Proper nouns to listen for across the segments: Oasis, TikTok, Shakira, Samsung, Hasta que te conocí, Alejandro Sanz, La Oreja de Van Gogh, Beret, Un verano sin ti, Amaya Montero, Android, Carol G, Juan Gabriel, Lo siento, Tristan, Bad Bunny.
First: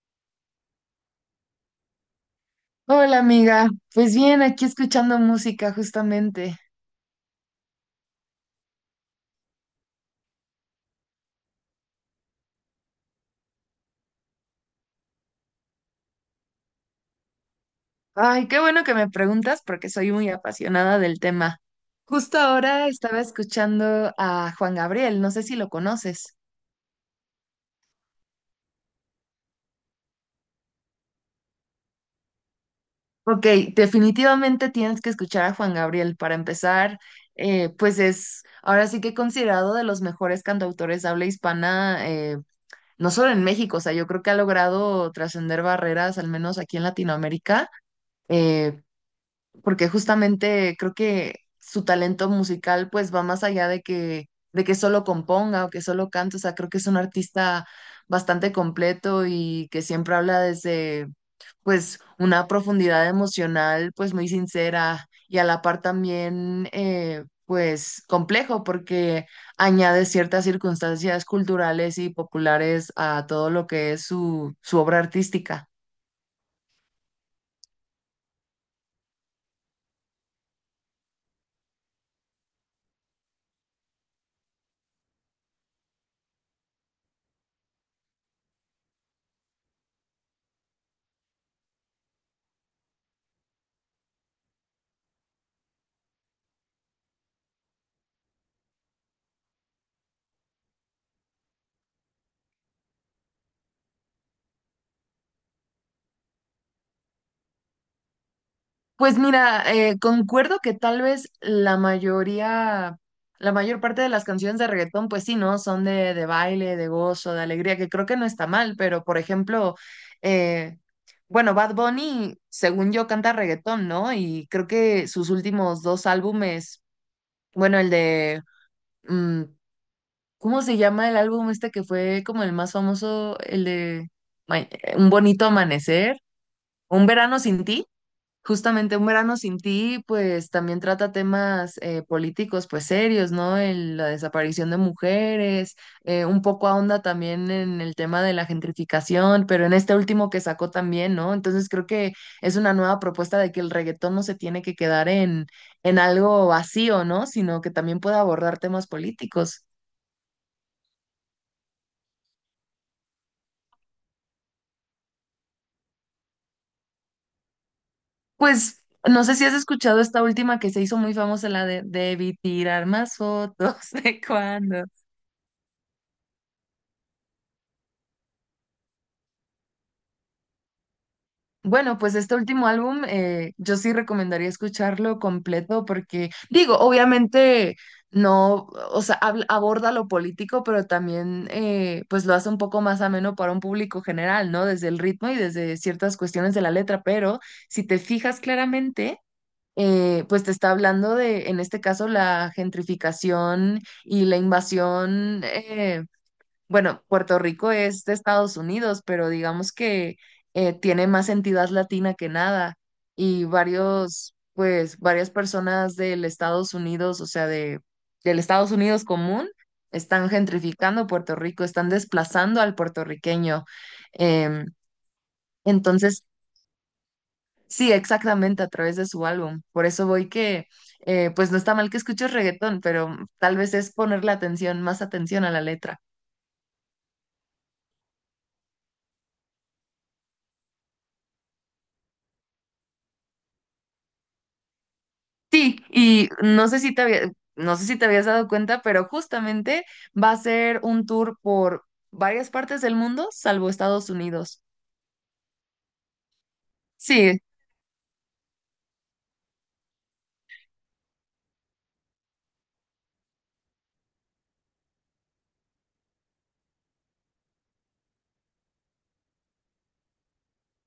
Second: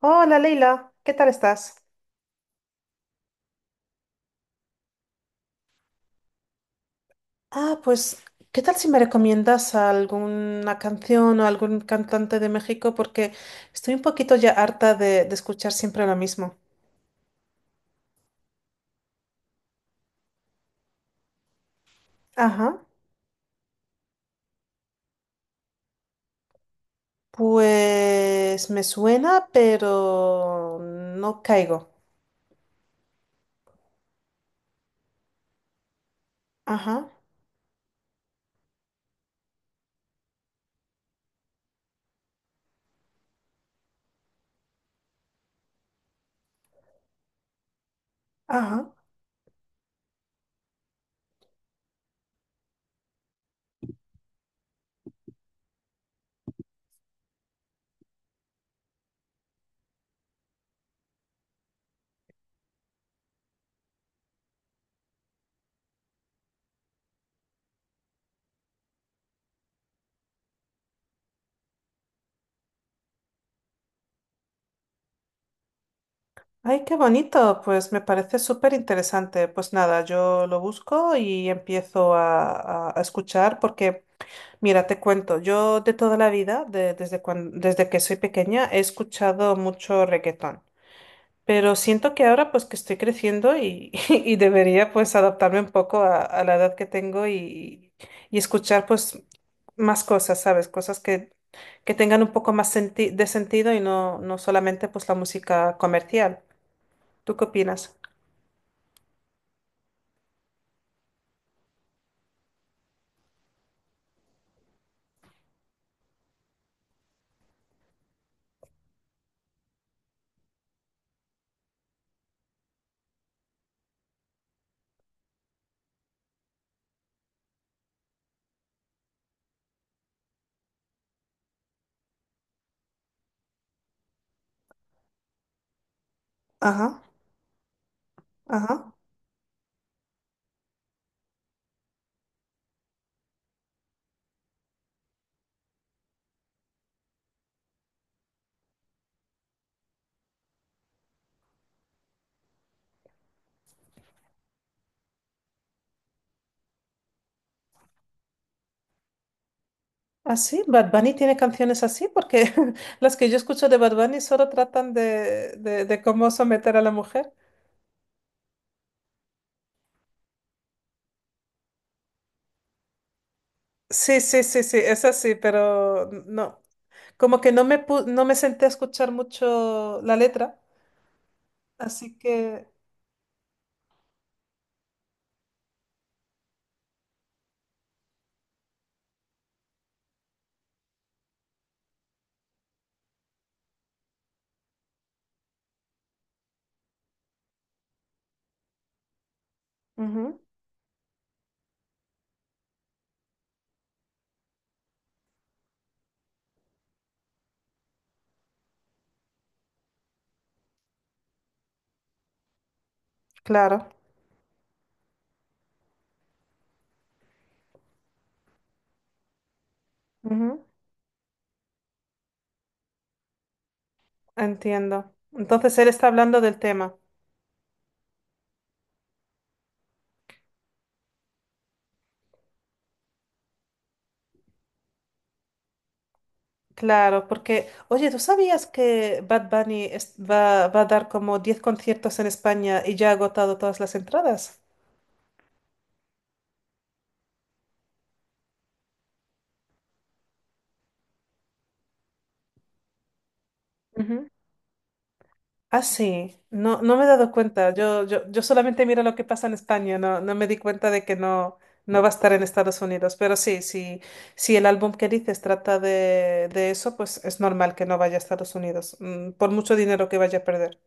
Hola Leila, ¿qué tal estás? Hola amiga, pues bien, aquí escuchando música justamente. Ah, pues, ¿qué tal si me recomiendas alguna canción o algún cantante de México? Porque estoy un poquito ya harta de escuchar siempre lo mismo. Ay, qué bueno que me preguntas porque soy muy apasionada del tema. Justo Ajá, ahora estaba escuchando a Juan Gabriel, no sé si lo conoces. pues me suena, pero no caigo. Ok, definitivamente tienes que escuchar a Juan Gabriel para empezar, Ajá, pues es ahora sí que considerado de los mejores cantautores de habla hispana, no solo en México, o sea, yo creo que ha logrado trascender barreras, al menos aquí en Latinoamérica. Eh, ajá. Porque justamente creo que su talento musical pues va más allá de que solo componga o que solo cante, o sea, creo que es un artista bastante completo y que siempre habla desde pues una profundidad emocional pues muy sincera y a la par también pues complejo porque añade ciertas circunstancias culturales y populares a todo lo que es su obra artística. Ay, qué bonito, pues me parece súper interesante. Pues nada, yo lo busco y empiezo a escuchar porque... Mira, te cuento, yo de toda la vida, desde que soy pequeña, he escuchado mucho reggaetón, pero siento que ahora pues que estoy creciendo y, y debería pues adaptarme un poco a la edad que tengo y escuchar pues más cosas, ¿sabes? Cosas que tengan un poco más de sentido y no, no solamente pues la música comercial. ¿Tú qué opinas? Pues mira, concuerdo que tal vez la mayoría, la mayor parte de las canciones de reggaetón, pues sí, ¿no? Son de baile, de gozo, de alegría, que creo que no está mal, pero por ejemplo, eh, bueno, Bad Bunny, según yo, canta reggaetón, ¿no? Y creo que sus últimos dos álbumes, bueno, el de, mm, ¿cómo se llama el álbum este que fue como el más famoso? El de Ma- Un bonito amanecer, Ajá, Un verano sin ti. ajá. Justamente Un verano sin ti, pues también trata temas políticos, pues serios, ¿no? El- la desaparición de mujeres, un poco ahonda también en el tema de la gentrificación, pero en este último que sacó también, ¿no? Entonces creo que es una nueva propuesta de que el reggaetón no se tiene que quedar en algo vacío, ¿no? Sino que también pueda abordar temas políticos. ¿Ah, sí? ¿Bad Bunny tiene canciones así? Porque las que yo escucho de Bad Bunny solo tratan de cómo someter a la mujer. Pues no sé si has escuchado esta última que se hizo muy famosa, la de debí tirar más fotos, Sí, ¿de sí, sí, sí, cuando es así, pero no. Como que no me, no me senté a escuchar mucho la letra, Bueno, así pues este último que... álbum yo sí recomendaría escucharlo completo porque, digo, obviamente no, o sea, aborda lo político, pero también pues lo hace un poco más ameno para un público general, ¿no? Desde el ritmo y desde ciertas cuestiones de la letra, pero si te fijas claramente, Ujú, pues te está hablando de, en este caso, la gentrificación y la invasión. Bueno, Puerto Rico es de Estados Unidos, pero digamos que tiene más entidad latina que nada y claro, varios, pues, varias personas del Estados Unidos, o sea, del Estados Unidos común, están ujú, gentrificando Puerto Rico, están desplazando al puertorriqueño. Em, entiendo. Entonces él está entonces, hablando del tema. sí, exactamente a través de su álbum. Por eso voy que, pues, no está mal que escuches reggaetón, pero tal vez es ponerle atención, más atención a la letra. Claro, porque, oye, ¿tú sabías que Bad Bunny va, va a dar como 10 conciertos en España y ya ha agotado todas las entradas? Sí, y no sé si no sé si te habías dado cuenta, pero justamente va a ser un tour por varias partes del mundo, salvo Estados Ujú. Unidos. Ah, sí, no, no me he dado Sí, cuenta. Yo solamente miro lo que pasa en España, no, no me di cuenta de que no, no va a estar en Estados Unidos. Pero sí, sí, si el álbum que dices trata de eso, pues es normal que no vaya a Estados Unidos, por mucho dinero que vaya a perder.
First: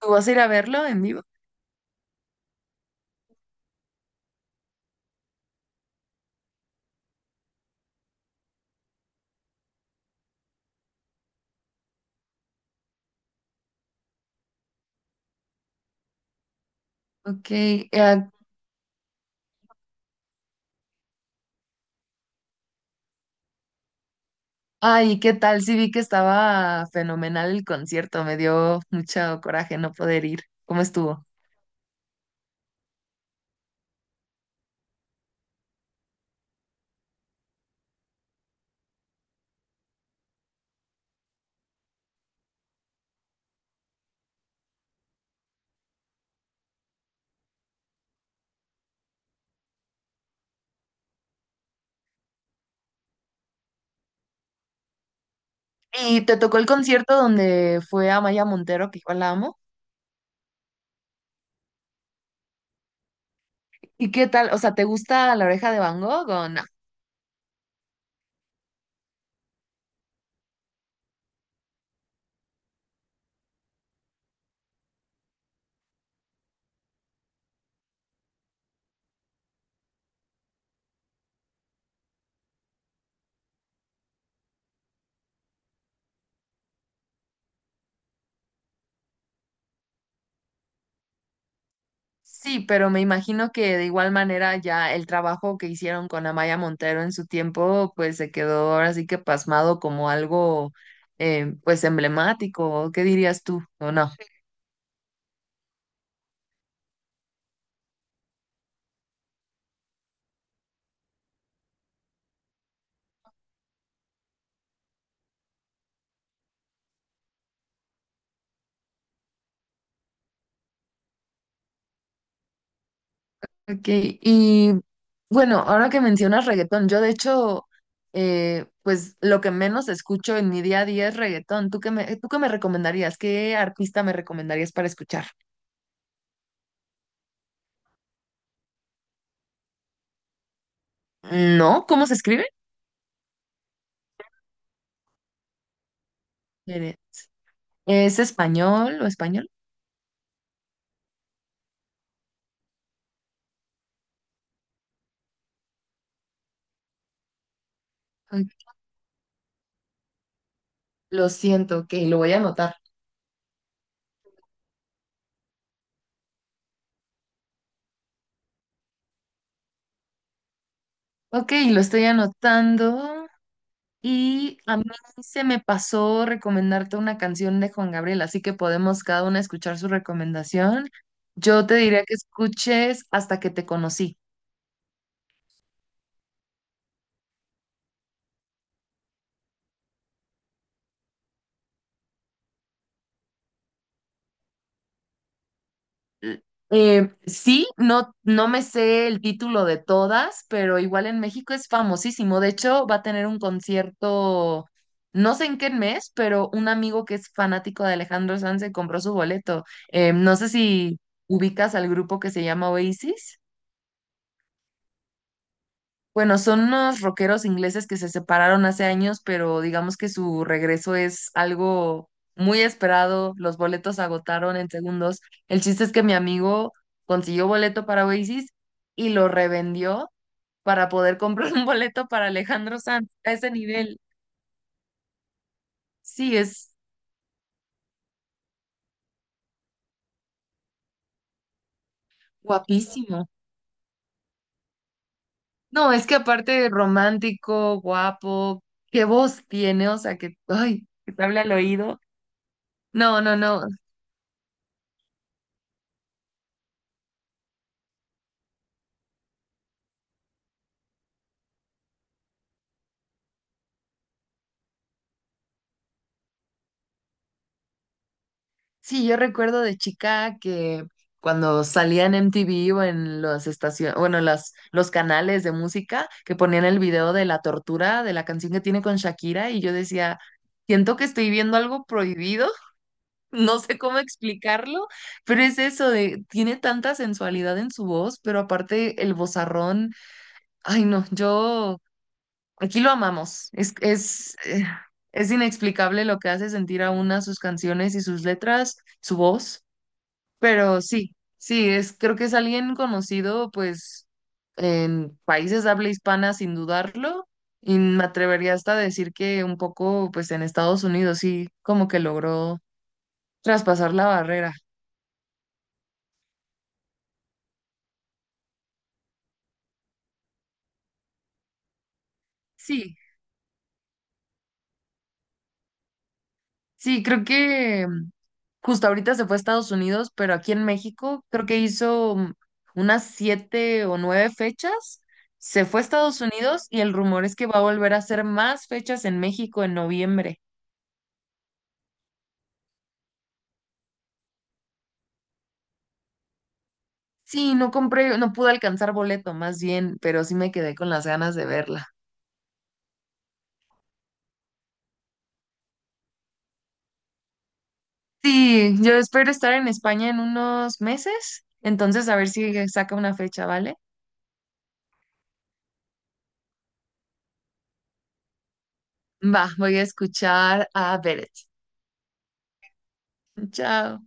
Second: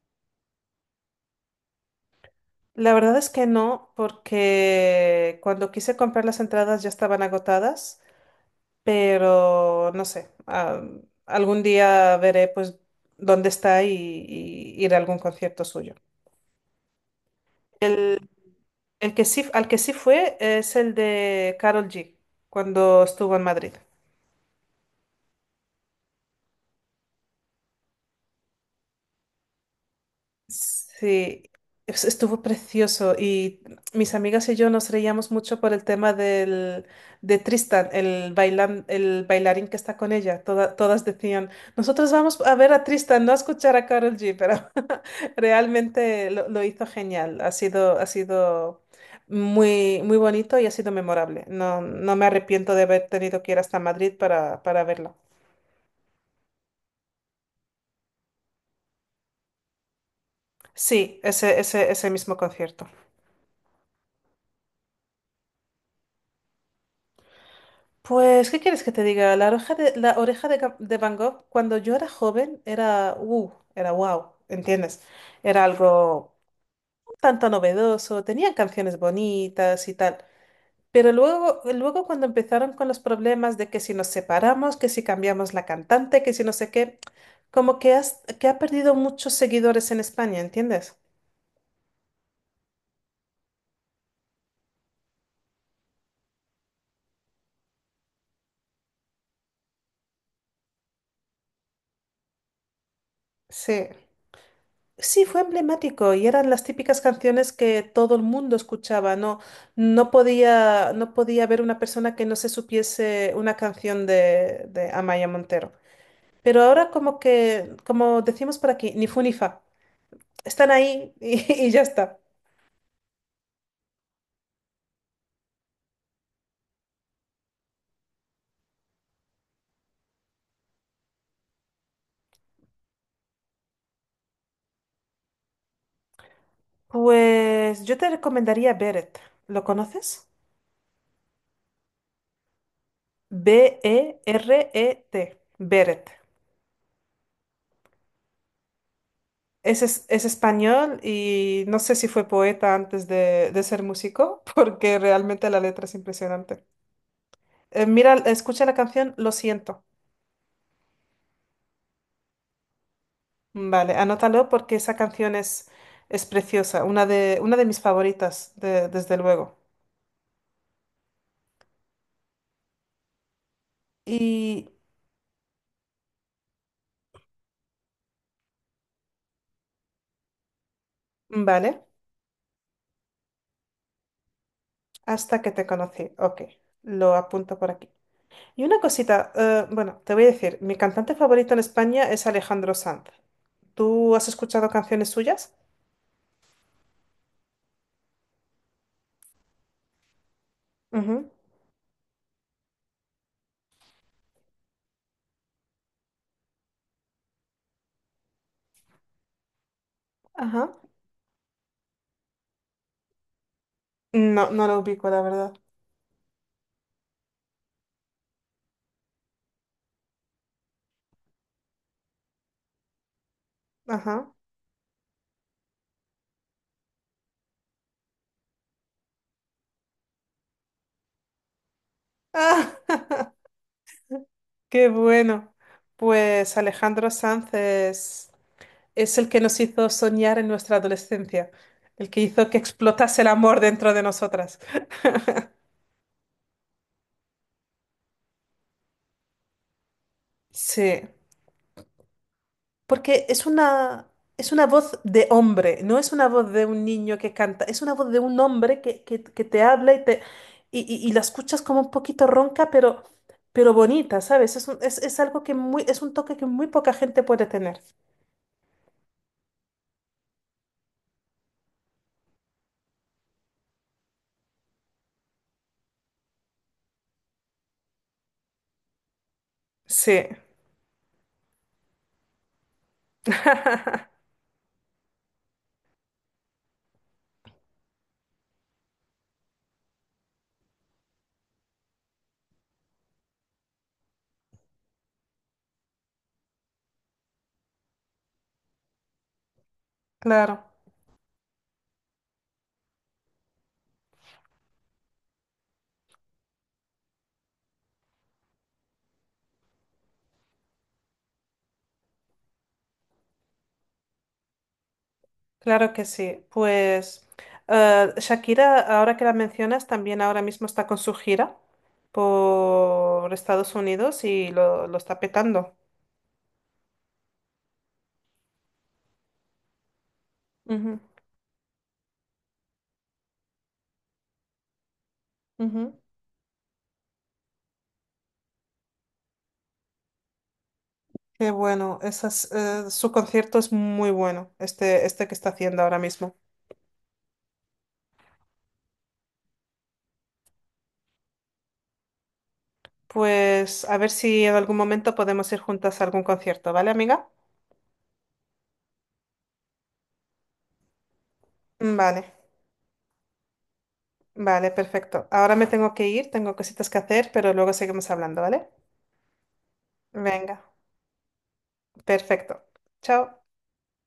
¿tú vas a ir a verlo en vivo? La verdad es que no, porque cuando quise comprar las entradas ya estaban agotadas, pero no sé, ah, algún día veré pues dónde está y ir a algún concierto suyo. Ok, El, El que sí, al que sí fue es el de Carol G, cuando estuvo en Madrid. ay, ¿qué tal? Sí vi que estaba fenomenal el concierto, me dio mucho coraje no poder ir. ¿Cómo estuvo? Sí, estuvo precioso y mis amigas y yo nos reíamos mucho por el tema de Tristan, el bailarín que está con ella. Todas decían, nosotros vamos a ver a Tristan, no a escuchar a Carol G, pero realmente lo hizo genial. Ha sido muy, muy bonito y ha sido memorable. No, no me arrepiento de haber tenido que ir hasta Madrid para verla. Y te tocó el concierto donde fue Amaya Montero, que igual la amo. Sí, ese mismo concierto. ¿Y qué tal? O sea, ¿te gusta La Oreja de Van Gogh? ¿O no? Pues, ¿qué quieres que te diga? La oreja de, Ga- de Van Gogh, cuando yo era joven, era era wow, ¿entiendes? Era algo un tanto novedoso, tenían canciones bonitas y tal. Pero luego, luego cuando empezaron con los problemas de que si nos separamos, que si cambiamos la cantante, que si no sé qué, como que, que ha perdido muchos seguidores en España, ¿entiendes? Sí, pero me imagino que de igual manera ya el trabajo que hicieron con Amaya Montero en su tiempo, pues se quedó ahora sí que pasmado como algo pues emblemático, ¿qué dirías tú Sí, o no? sí, fue emblemático y eran las típicas canciones que todo el mundo escuchaba. No, no podía haber una persona que no se supiese una canción de Amaya Montero. Pero ahora como que, como decimos por aquí, ni fu ni fa. Están ahí y, y ya está. Ok, y bueno, ahora que mencionas reggaetón, yo de hecho pues lo que menos escucho en mi día a día es reggaetón. ¿Tú qué me recomendarías? ¿Qué artista me recomendarías para escuchar? Pues yo te recomendaría Beret. ¿Lo conoces? ¿No? ¿Cómo se escribe? Beret. Beret. Eh, ¿Es español o español? Es español y no sé si fue poeta antes de ser músico, porque realmente la letra es impresionante. Mira, escucha la canción Lo siento. Lo siento, ok, lo voy a anotar. Vale, anótalo porque esa canción es preciosa, una de mis favoritas, desde luego. Ok, lo estoy anotando. Y Y a mí se me pasó recomendarte una canción de Juan Gabriel, así que podemos cada una escuchar su recomendación. Yo te vale, diría que escuches Hasta que te conocí. hasta que te conocí. Ok, lo apunto por aquí. Y una cosita, bueno, te voy a decir, mi cantante favorito en España es Alejandro Sanz. ¿Tú has escuchado canciones suyas? L- sí, no, no me sé el título de todas, pero igual en Ujú, México es famosísimo. De hecho, va a tener un concierto, no sé en qué mes, pero un amigo que es fanático de Alejandro Sanz se compró su boleto. No sé ajá. si ubicas al grupo que se llama Oasis. No, no lo ubico, la verdad. Bueno, son unos rockeros ingleses que se separaron hace años, pero digamos que su regreso es algo muy esperado. Los boletos se Ajá. agotaron en segundos. El chiste es que mi amigo consiguió boleto para Oasis y lo revendió para poder comprar un boleto para Alejandro Sanz a ese nivel. Qué bueno. Sí, Pues es Alejandro Sanz es el que nos hizo soñar en nuestra adolescencia, el que hizo que explotase el guapísimo. amor dentro de nosotras. No, es que aparte romántico, guapo, qué voz tiene, o sea que, ay, Sí, que te habla al oído. No, porque no, no. Es una voz de hombre, no es una voz de un niño que canta, es una voz de un hombre que te habla y, te, y la escuchas como un poquito ronca, pero bonita, ¿sabes? Es algo que muy, es un toque que muy poca gente puede tener. Sí, yo recuerdo de chica que cuando salía en MTV o en las estaciones, bueno, las, los canales de música que ponían el video de la tortura de la canción que tiene con Shakira y yo Sí, decía, siento que estoy viendo algo prohibido, no sé cómo explicarlo, pero es eso de, tiene tanta sensualidad en su voz, pero aparte el vozarrón, ay no, yo, aquí lo amamos, es inexplicable lo que hace sentir a una sus canciones y sus letras, su voz. claro, Pero sí, sí, es, creo que es alguien conocido, pues, en países de habla hispana, sin dudarlo, y me atrevería hasta a decir que un poco, pues, en Estados Unidos, sí, como que logró traspasar la barrera. claro que sí. Pues Shakira, ahora que la mencionas, también ahora mismo está con su gira Sí, por Estados Unidos y lo está petando. sí, creo que justo ahorita se fue a Estados Unidos, pero aquí en Ujú, México creo que hizo unas siete o nueve fechas. Se fue a ujú. Estados Unidos y el rumor es que va a volver a hacer más fechas en México en noviembre. Qué bueno, esas, su concierto es muy bueno, este que está haciendo ahora mismo. Sí, no compré, no pude alcanzar boleto más bien, pero sí me quedé con las ganas de verla. Pues a ver si en algún momento podemos ir juntas a algún concierto, ¿vale, amiga? Sí, yo espero estar en España en unos meses, entonces a Vale, ver si saca una fecha, ¿vale? vale, perfecto. Ahora me tengo que ir, tengo cositas que hacer, pero luego seguimos hablando, ¿vale? Va, voy a Venga. escuchar a Beret. Perfecto. Chao. Chao.